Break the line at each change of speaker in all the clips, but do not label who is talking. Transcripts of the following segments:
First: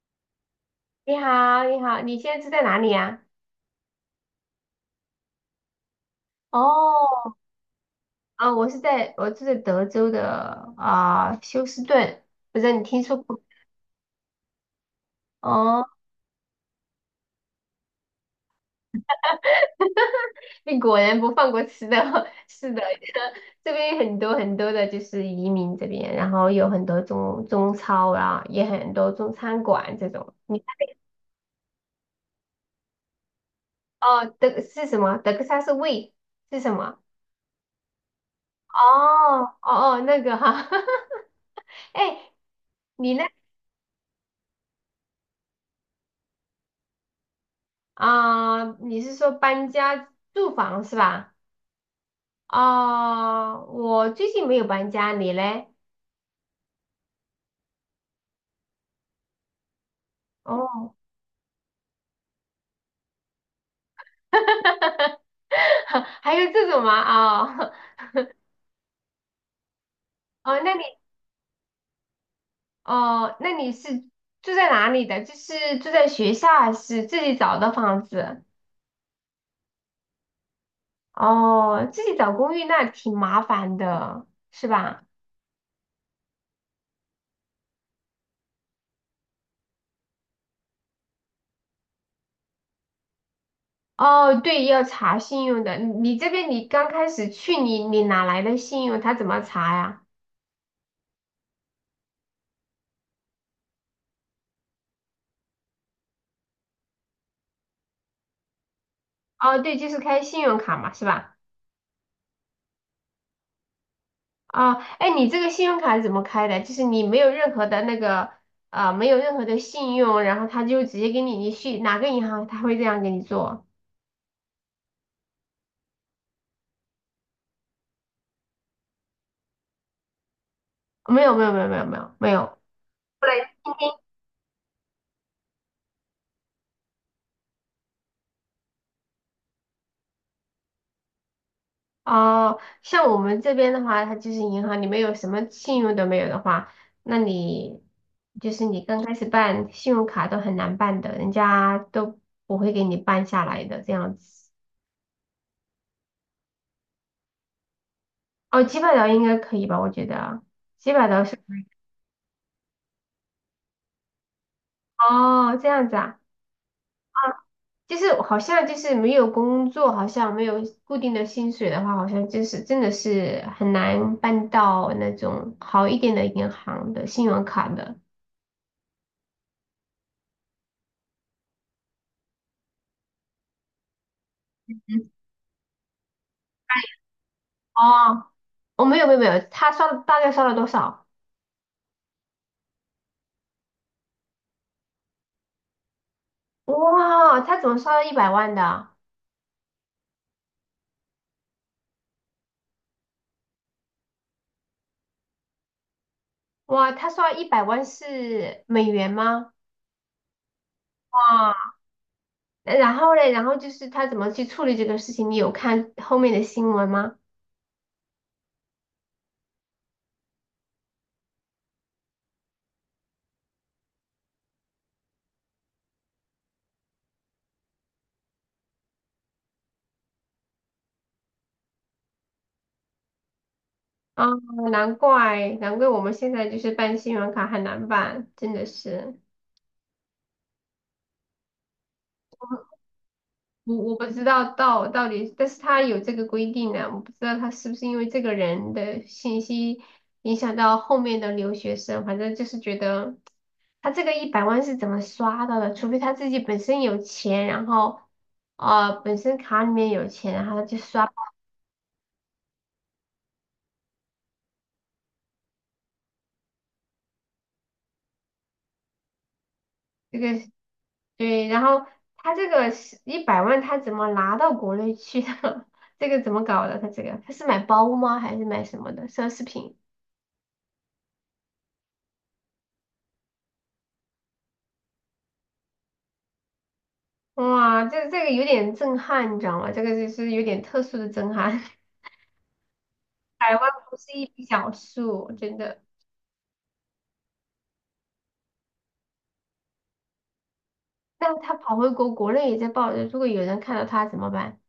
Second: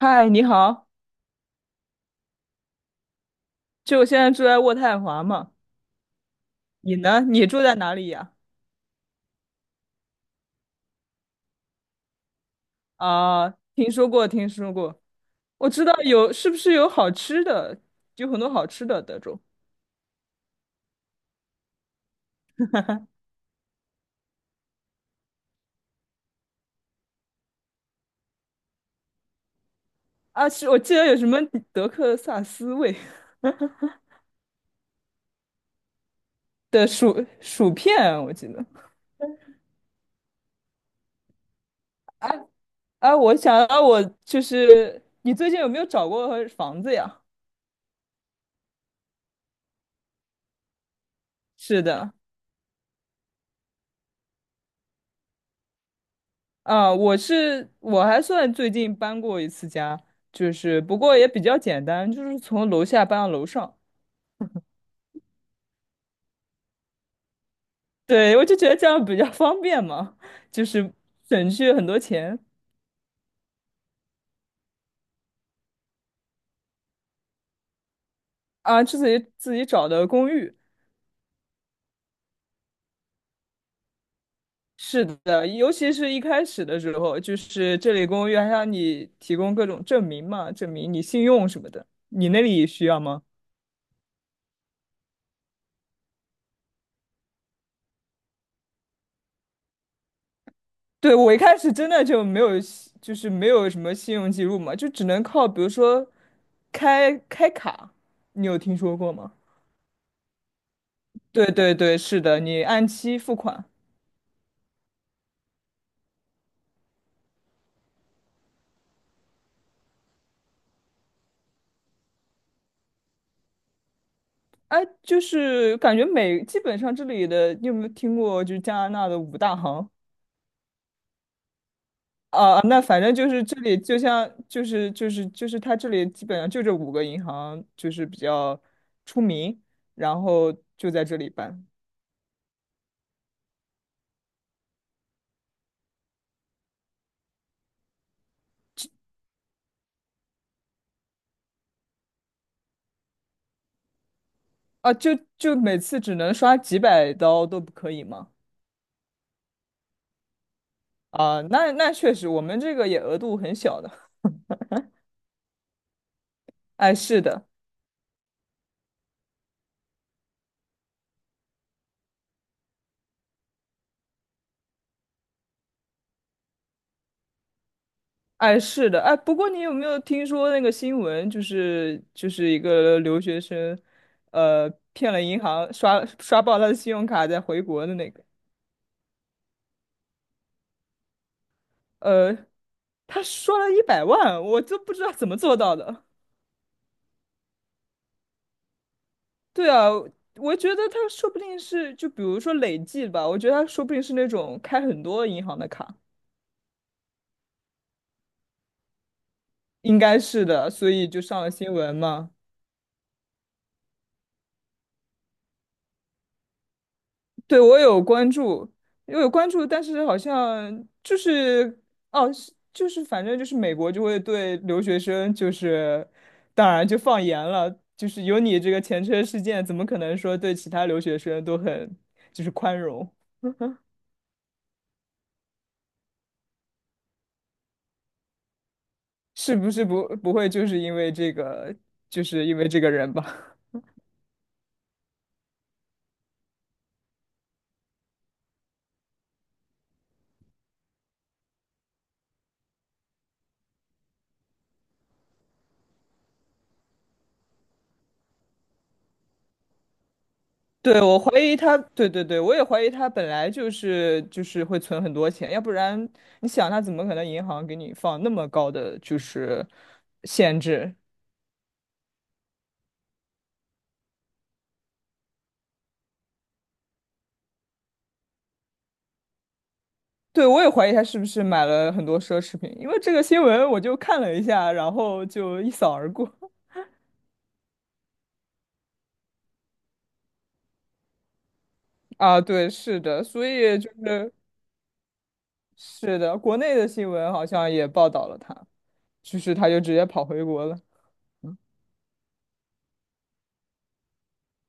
嗨，你好，
你好，你好，你现在住在哪里呀？
就我现在住在渥太华嘛，你呢？
哦，
你住在哪里呀？
啊？我住在德州的啊，休斯顿，不知道你听说过？
啊，听说过，听说过，我
哦，
知道有，是不是有好吃的？有很多好吃的德州
你果然不放过吃的，是的，这边有很多很多的就是移民这边，然后有很多中超啊，也很多中餐馆这种。
啊，
你
是我记得有什么德克萨斯味
哦，德是什么？德克萨斯味是 什
的
么？
薯片，我记得。
哦哦哦，那个哈，
哎、
哎，你
哎、
那
我想到我就是，你最近有没有找过房子呀？
啊，你是说搬家住房是吧？
是的，
哦，我最近没有搬家，你嘞？
啊，我还算最近搬过一次家，就是
哦，
不过也比较简单，就是从楼下搬到楼上。
还有这种吗？哦，
对，我就觉得这样比较方便嘛，
哦，
就
那你
是省去很多钱
哦，那你是住在哪里的？就是住在学校还是自己找的房子？
啊。自己找的公寓，
哦，自己找公寓那挺麻烦的，是吧？
是的，尤其是一开始的时候，就是这里公寓还让你提供各种证明嘛，证明你信用什么的。你那里需要吗？
哦，对，要查信用的。你这边你刚开始去，你哪来的信用？他怎么查呀？
对，我一开始真的就是没有什么信用记录嘛，就只能靠比如说开卡，你有听说过吗？
哦，对，就是开信用卡嘛，是吧？
对对对，是的，你按期付款。
啊，哎，你这个信用卡是怎么开的？就是你没有任何的那个，没有任何的信用，然后他就直接给你，你去哪个银行他会这样给你做？
哎，就是感觉基本上这里的，你有没有听过？就是加拿大的五大行
没有，没有，没有，没有，没有，没有。
啊，那反正
后
就是
来
这里，就像就是它这里基本上就这五个银行就是比较出名，然后就在这里办
哦，像我们这边的话，它就是银行，你没有什么信用都没有的话，那你就是你刚开始办信用卡都很难办的，人家都不会给你办下来的这样子。
啊，就每次只能刷几百刀都不可以吗？
哦，几百刀应该可以吧？我觉得几百刀是
啊，那确实，我们这个也额度很小的。
哦，这样子啊。
哎，是的。
就是好像就是没有工作，好像没有固定的薪水的话，好像就是真的是很难办到那种好一点的银行的信用卡的。
哎，是的，哎，不过你有没有听说那个新闻，就是一个留学生，骗了银行，刷爆他的信用卡再回国的那个，
哦，我、没有没有没有，他刷了大概刷了多少？
呃，他刷了100万，我都不知道怎么做到的。
哇，他怎么刷了一百万的？
对啊，我觉得他说不定是，就比如说累计吧，我觉得他说不定是那种开很多银行的卡，
哇，他刷一百万是美元吗？
应该是的，所以就上了新
哇，
闻嘛。
然后嘞，然后就是他怎么去处理这个事情？你有看后面的新闻吗？
对，我有关注，我有关注，但是好像就是哦，是就是反正就是美国就会对留学生就是当然就放严了，就是有你这个前车事件，怎么可能说对其他留学生都很就是宽容？
啊，难怪难怪我们现在就是办信用卡很难办，真的是。
是不是不会就是因为这个，就是因为这个人吧？
我不知道到底，但是他有这个规定呢，我不知道他是不是因为这个人的信息影响到后面的留学生，反正就是觉得他这个一百万是怎么刷到的，除非他自己本身有钱，然后本身卡里面有钱，然后他就
对，
刷
我怀疑他，对对对，我也怀疑他本来就是会存很多钱，要不然你想他怎么可能银行给你放那么高的就是
这个，
限制？
对，然后他这个一百万他怎么拿到国内去的？这个怎么搞的？他这个他是买包吗？还是买什么的奢侈品？
对，我也怀疑他是不是买了很多奢侈品，因为这个新闻我就看了一下，然后就一扫而过。
哇，这这个有点震撼，你知道吗？这个就是有点特殊的震撼。
啊，对，是的，所
百万
以就
不是一
是
笔小数，真的。
是的，国内的新闻好像也报道了他，就是他就直接跑回国了。
那他跑回国，国内也在报，如果有人看到他怎么办？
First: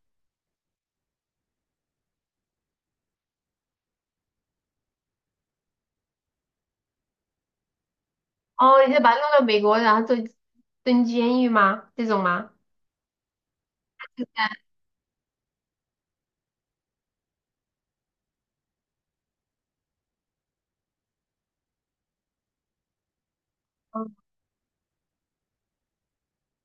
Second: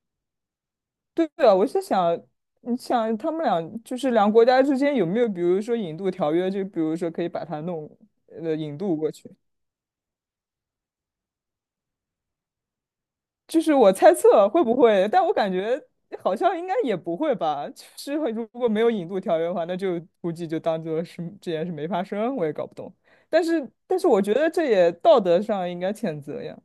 对啊，我是想，你想他们俩就是两个国家之间有没有，比如说引渡条约，就比如说可以把他弄，引
哦，你
渡
就
过
把他弄
去。
到美国，然后坐蹲监狱吗？这种吗？
就是我猜测会不会，但我感觉好像应该也不会吧。就是会如果没有引渡条约的话，那就估计就当做是这件事没发生，我也搞不懂。但是,
嗯，
我觉得这也道德上应该谴责呀。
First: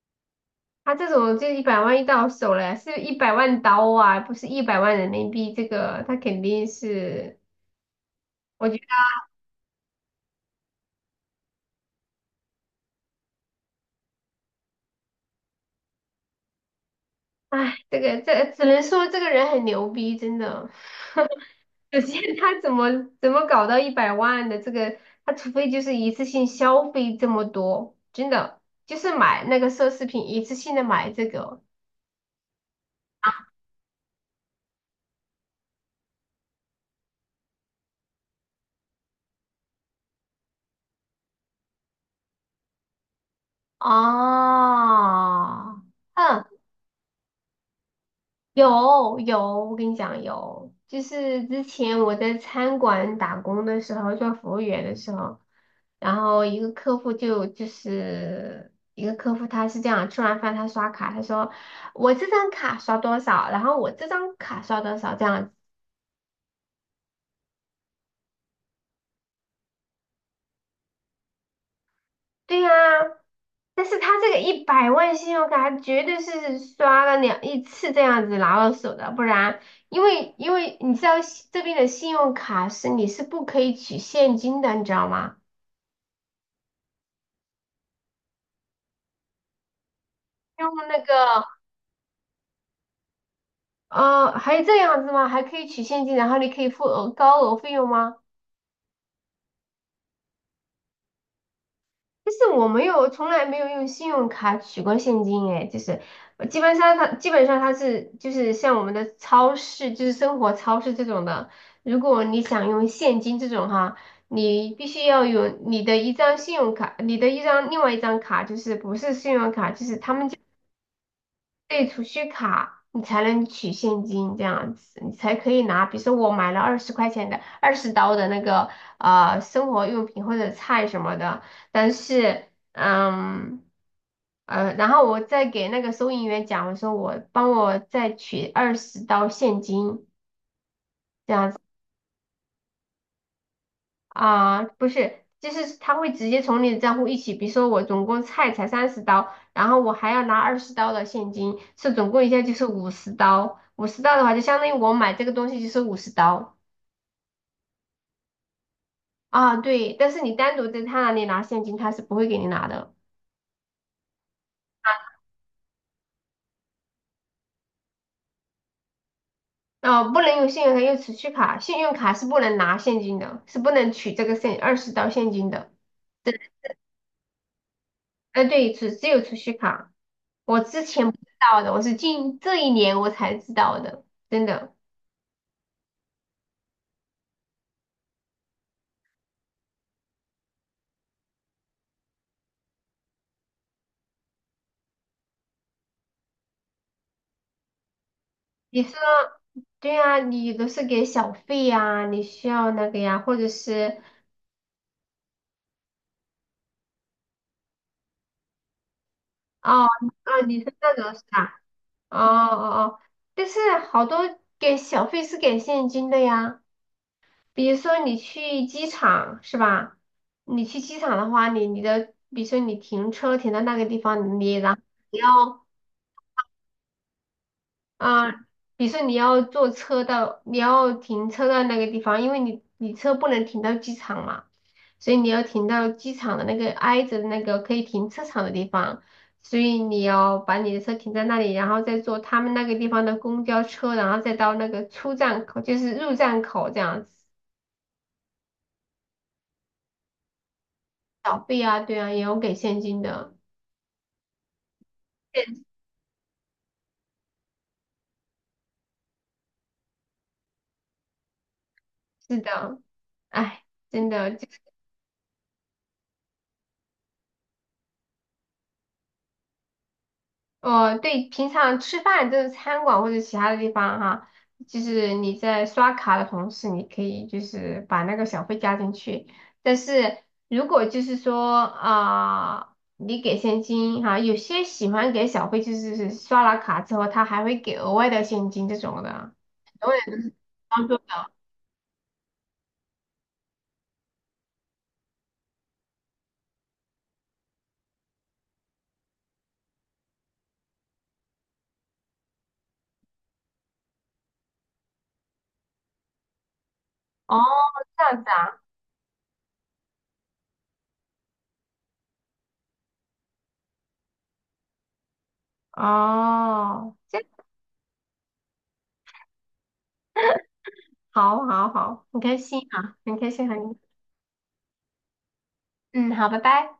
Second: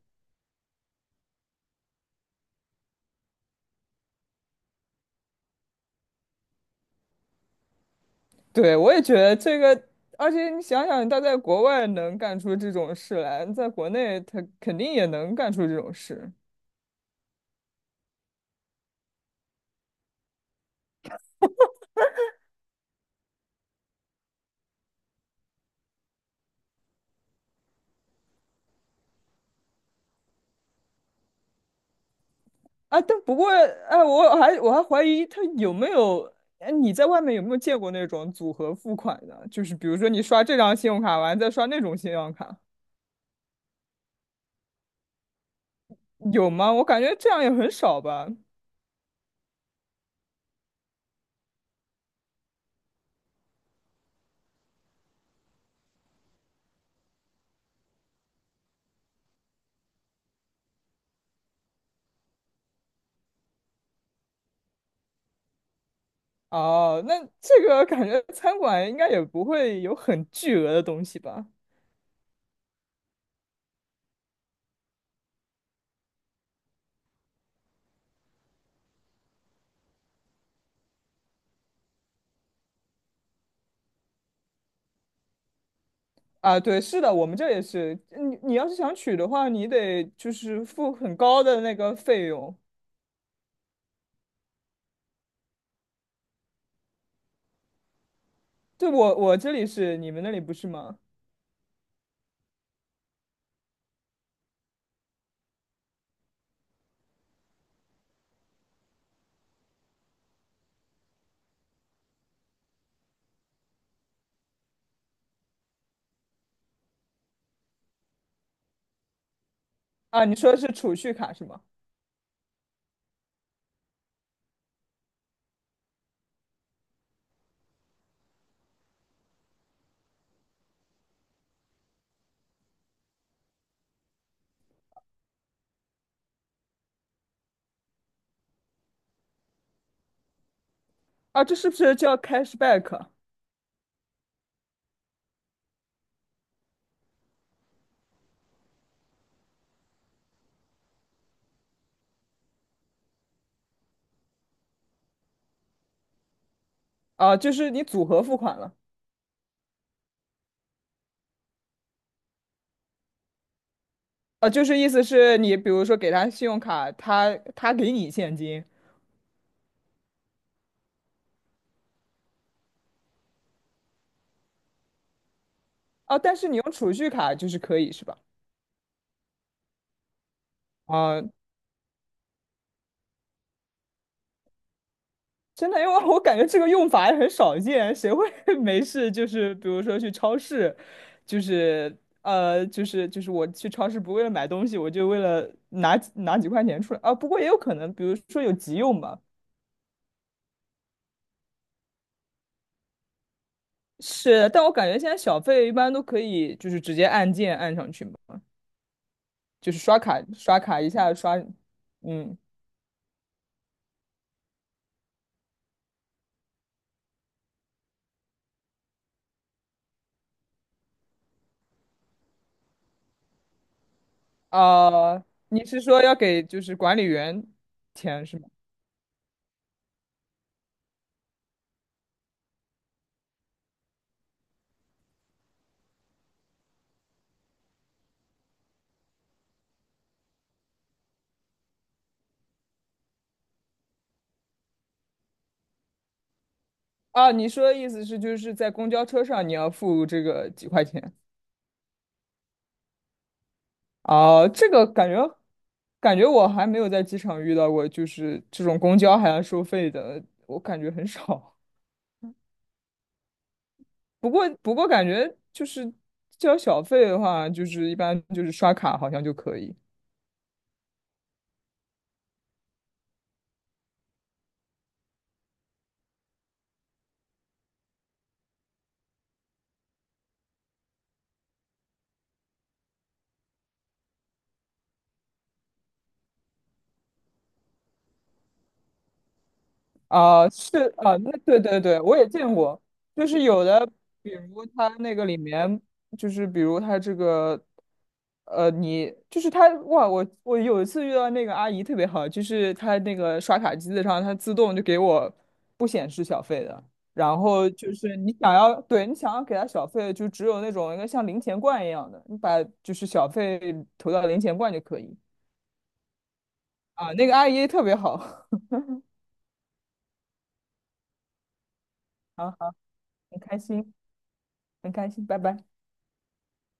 他这种就一百万一到手了，是一百万刀啊，不是一百万人民币。这个他肯定是，我觉
对，
得，
我也觉得这个，而且你想想，他在国外能干出这种事来，在国内他肯定也能干出这种事。
哎，这个这只能说这个人很牛逼，真的。首先，他怎么搞到一百万的这个，他除非就是一次性消费这么多，真的就是买那个奢侈品，一次性的买这个
啊，但不过，哎，我还怀疑他有没有，哎，你在外面有没有见过那种组合付款的？就是比如说你刷这张信用卡完再刷那种信用卡，
啊，嗯，
有吗？我感觉这样也很少吧。
有有，我跟你讲有，就是之前我在餐馆打工的时候，做服务员的时候，然后一个客户就是一个客户他是这样，吃完饭他刷卡，他说。我这张卡刷多少，然后我这张卡刷多少这样
哦，那这个感觉餐馆应该也不会有很巨额的东西吧？
对呀，但是他这个一百万信用卡绝对是刷了两一次这样子拿到手的，不然，因为你知道西这边的信用卡是你是不可以取现金的，你知道吗？
啊，对，是的，我们这也是，你要是想取的话，你得就是
用
付
那个
很高的那个费用。
还这样子吗？还可以取现金，然后你可以付额高额费用吗？
对，我这里是，你们那里不是吗？
就是我没有，从来没有用信用卡取过现金，哎，就是基本上它是就是像我们的超市，就是生活超市这种的，如果你想用现金这种哈，你必须要有你的一张信用卡，你的一张另外一张卡，就是不是信用卡，就是他
啊，
们。
你说的是储蓄卡是吗？
对，储蓄卡你才能取现金这样子，你才可以拿。比如说我买了20块钱的、二十刀的那个生活用品或者菜什么的，但是嗯然后我再给那个收银员讲，我说我帮我再取二十刀现金，
啊，这是不是叫 cashback
啊，不是，就是他会直接从你的账户一起，比如说我总共菜才30刀，然后我还要拿二十刀的现金，是总共一下就是五十刀。五十刀的话，就相当于我买这个东西就是五十刀
啊？就是你组合付款了
啊，对。但是你单独在他那里拿现金，他是不会给你拿的。
啊，就是意思是你比如说给他信用卡，他给你现金
哦，不能用信用卡，用储蓄卡，信用卡是不能拿现金的，是不能取这个现二十刀现金的。
啊，但是你用储蓄卡就是可以是吧？
哎，对，只有储蓄卡，我之前不
啊，
知道的，我是近这一年我才知道的，真的。
真的，因为我感觉这个用法也很少见，谁会 没事就是比如说去超市，就是我去超市不为了买东西，我就为了拿几块钱出来啊。不过也有可能，比如说有急
你说。
用吧。
对啊，你都是给小费呀，你需要那个呀，或者是
是，但我感觉现在小费一般都可以，就是直接按键按上去嘛。就是
哦
刷卡
哦，你
刷
是
卡一
那种
下
是
刷，
吧？哦
嗯
哦哦，但是好多给小费是给现金的呀，比如说你去机场是吧？你去机场的话，你你的比如说你停车停到那个地方，你然后
啊、
你要
你是说要给就是管理员钱
啊，
是吗？
比如说你要坐车到，你要停车到那个地方，因为你车不能停到机场嘛，所以你要停到机场的那个挨着的那个可以停车场的地方，所以你要把你的车停在那里，然后再坐他们那个地方的公交车，然后再到那个出站口，就是入站口这样子。
啊，你说的意思是就是在公交车上你要付这个几块钱？
小费啊，对啊，也有给现金的。
啊，这个感觉
现
感觉我还没有在机场遇到过，就是这种公交还要收费的，我感觉很少。
是的，哎，真
不
的。
过不过感觉就是交小费的话，就是一般就是刷卡好像就可以。
哦，对，平常吃饭就是餐馆或者其他的地方哈，就是你在刷卡的同时，你可以就是把那个小费加进去。但是如果就是说啊，你给现金哈，有些喜欢给小费，就是是刷了卡之后，他还会给额外的现金这种的。我也
啊、是
当做
啊、那
的。
对对对，我也见过，就是有的，比如他那个里面，就是比如他这个，呃，你就是他，哇，我有一次遇到那个阿姨特别好，就是她那个刷卡机子上，它自动就给我不显示小费的，然
哦，
后就
这
是
样子
你想要，对你想要给她小费，就只有那种一个像零钱罐一样的，你把就是小费投到零钱罐就可以
啊，哦，
啊，
这
那个阿姨特别好，
好好好，很开
好
心
好，
啊，很开
很
心和
开
你，
心，很开心，拜拜。
嗯，好，拜拜。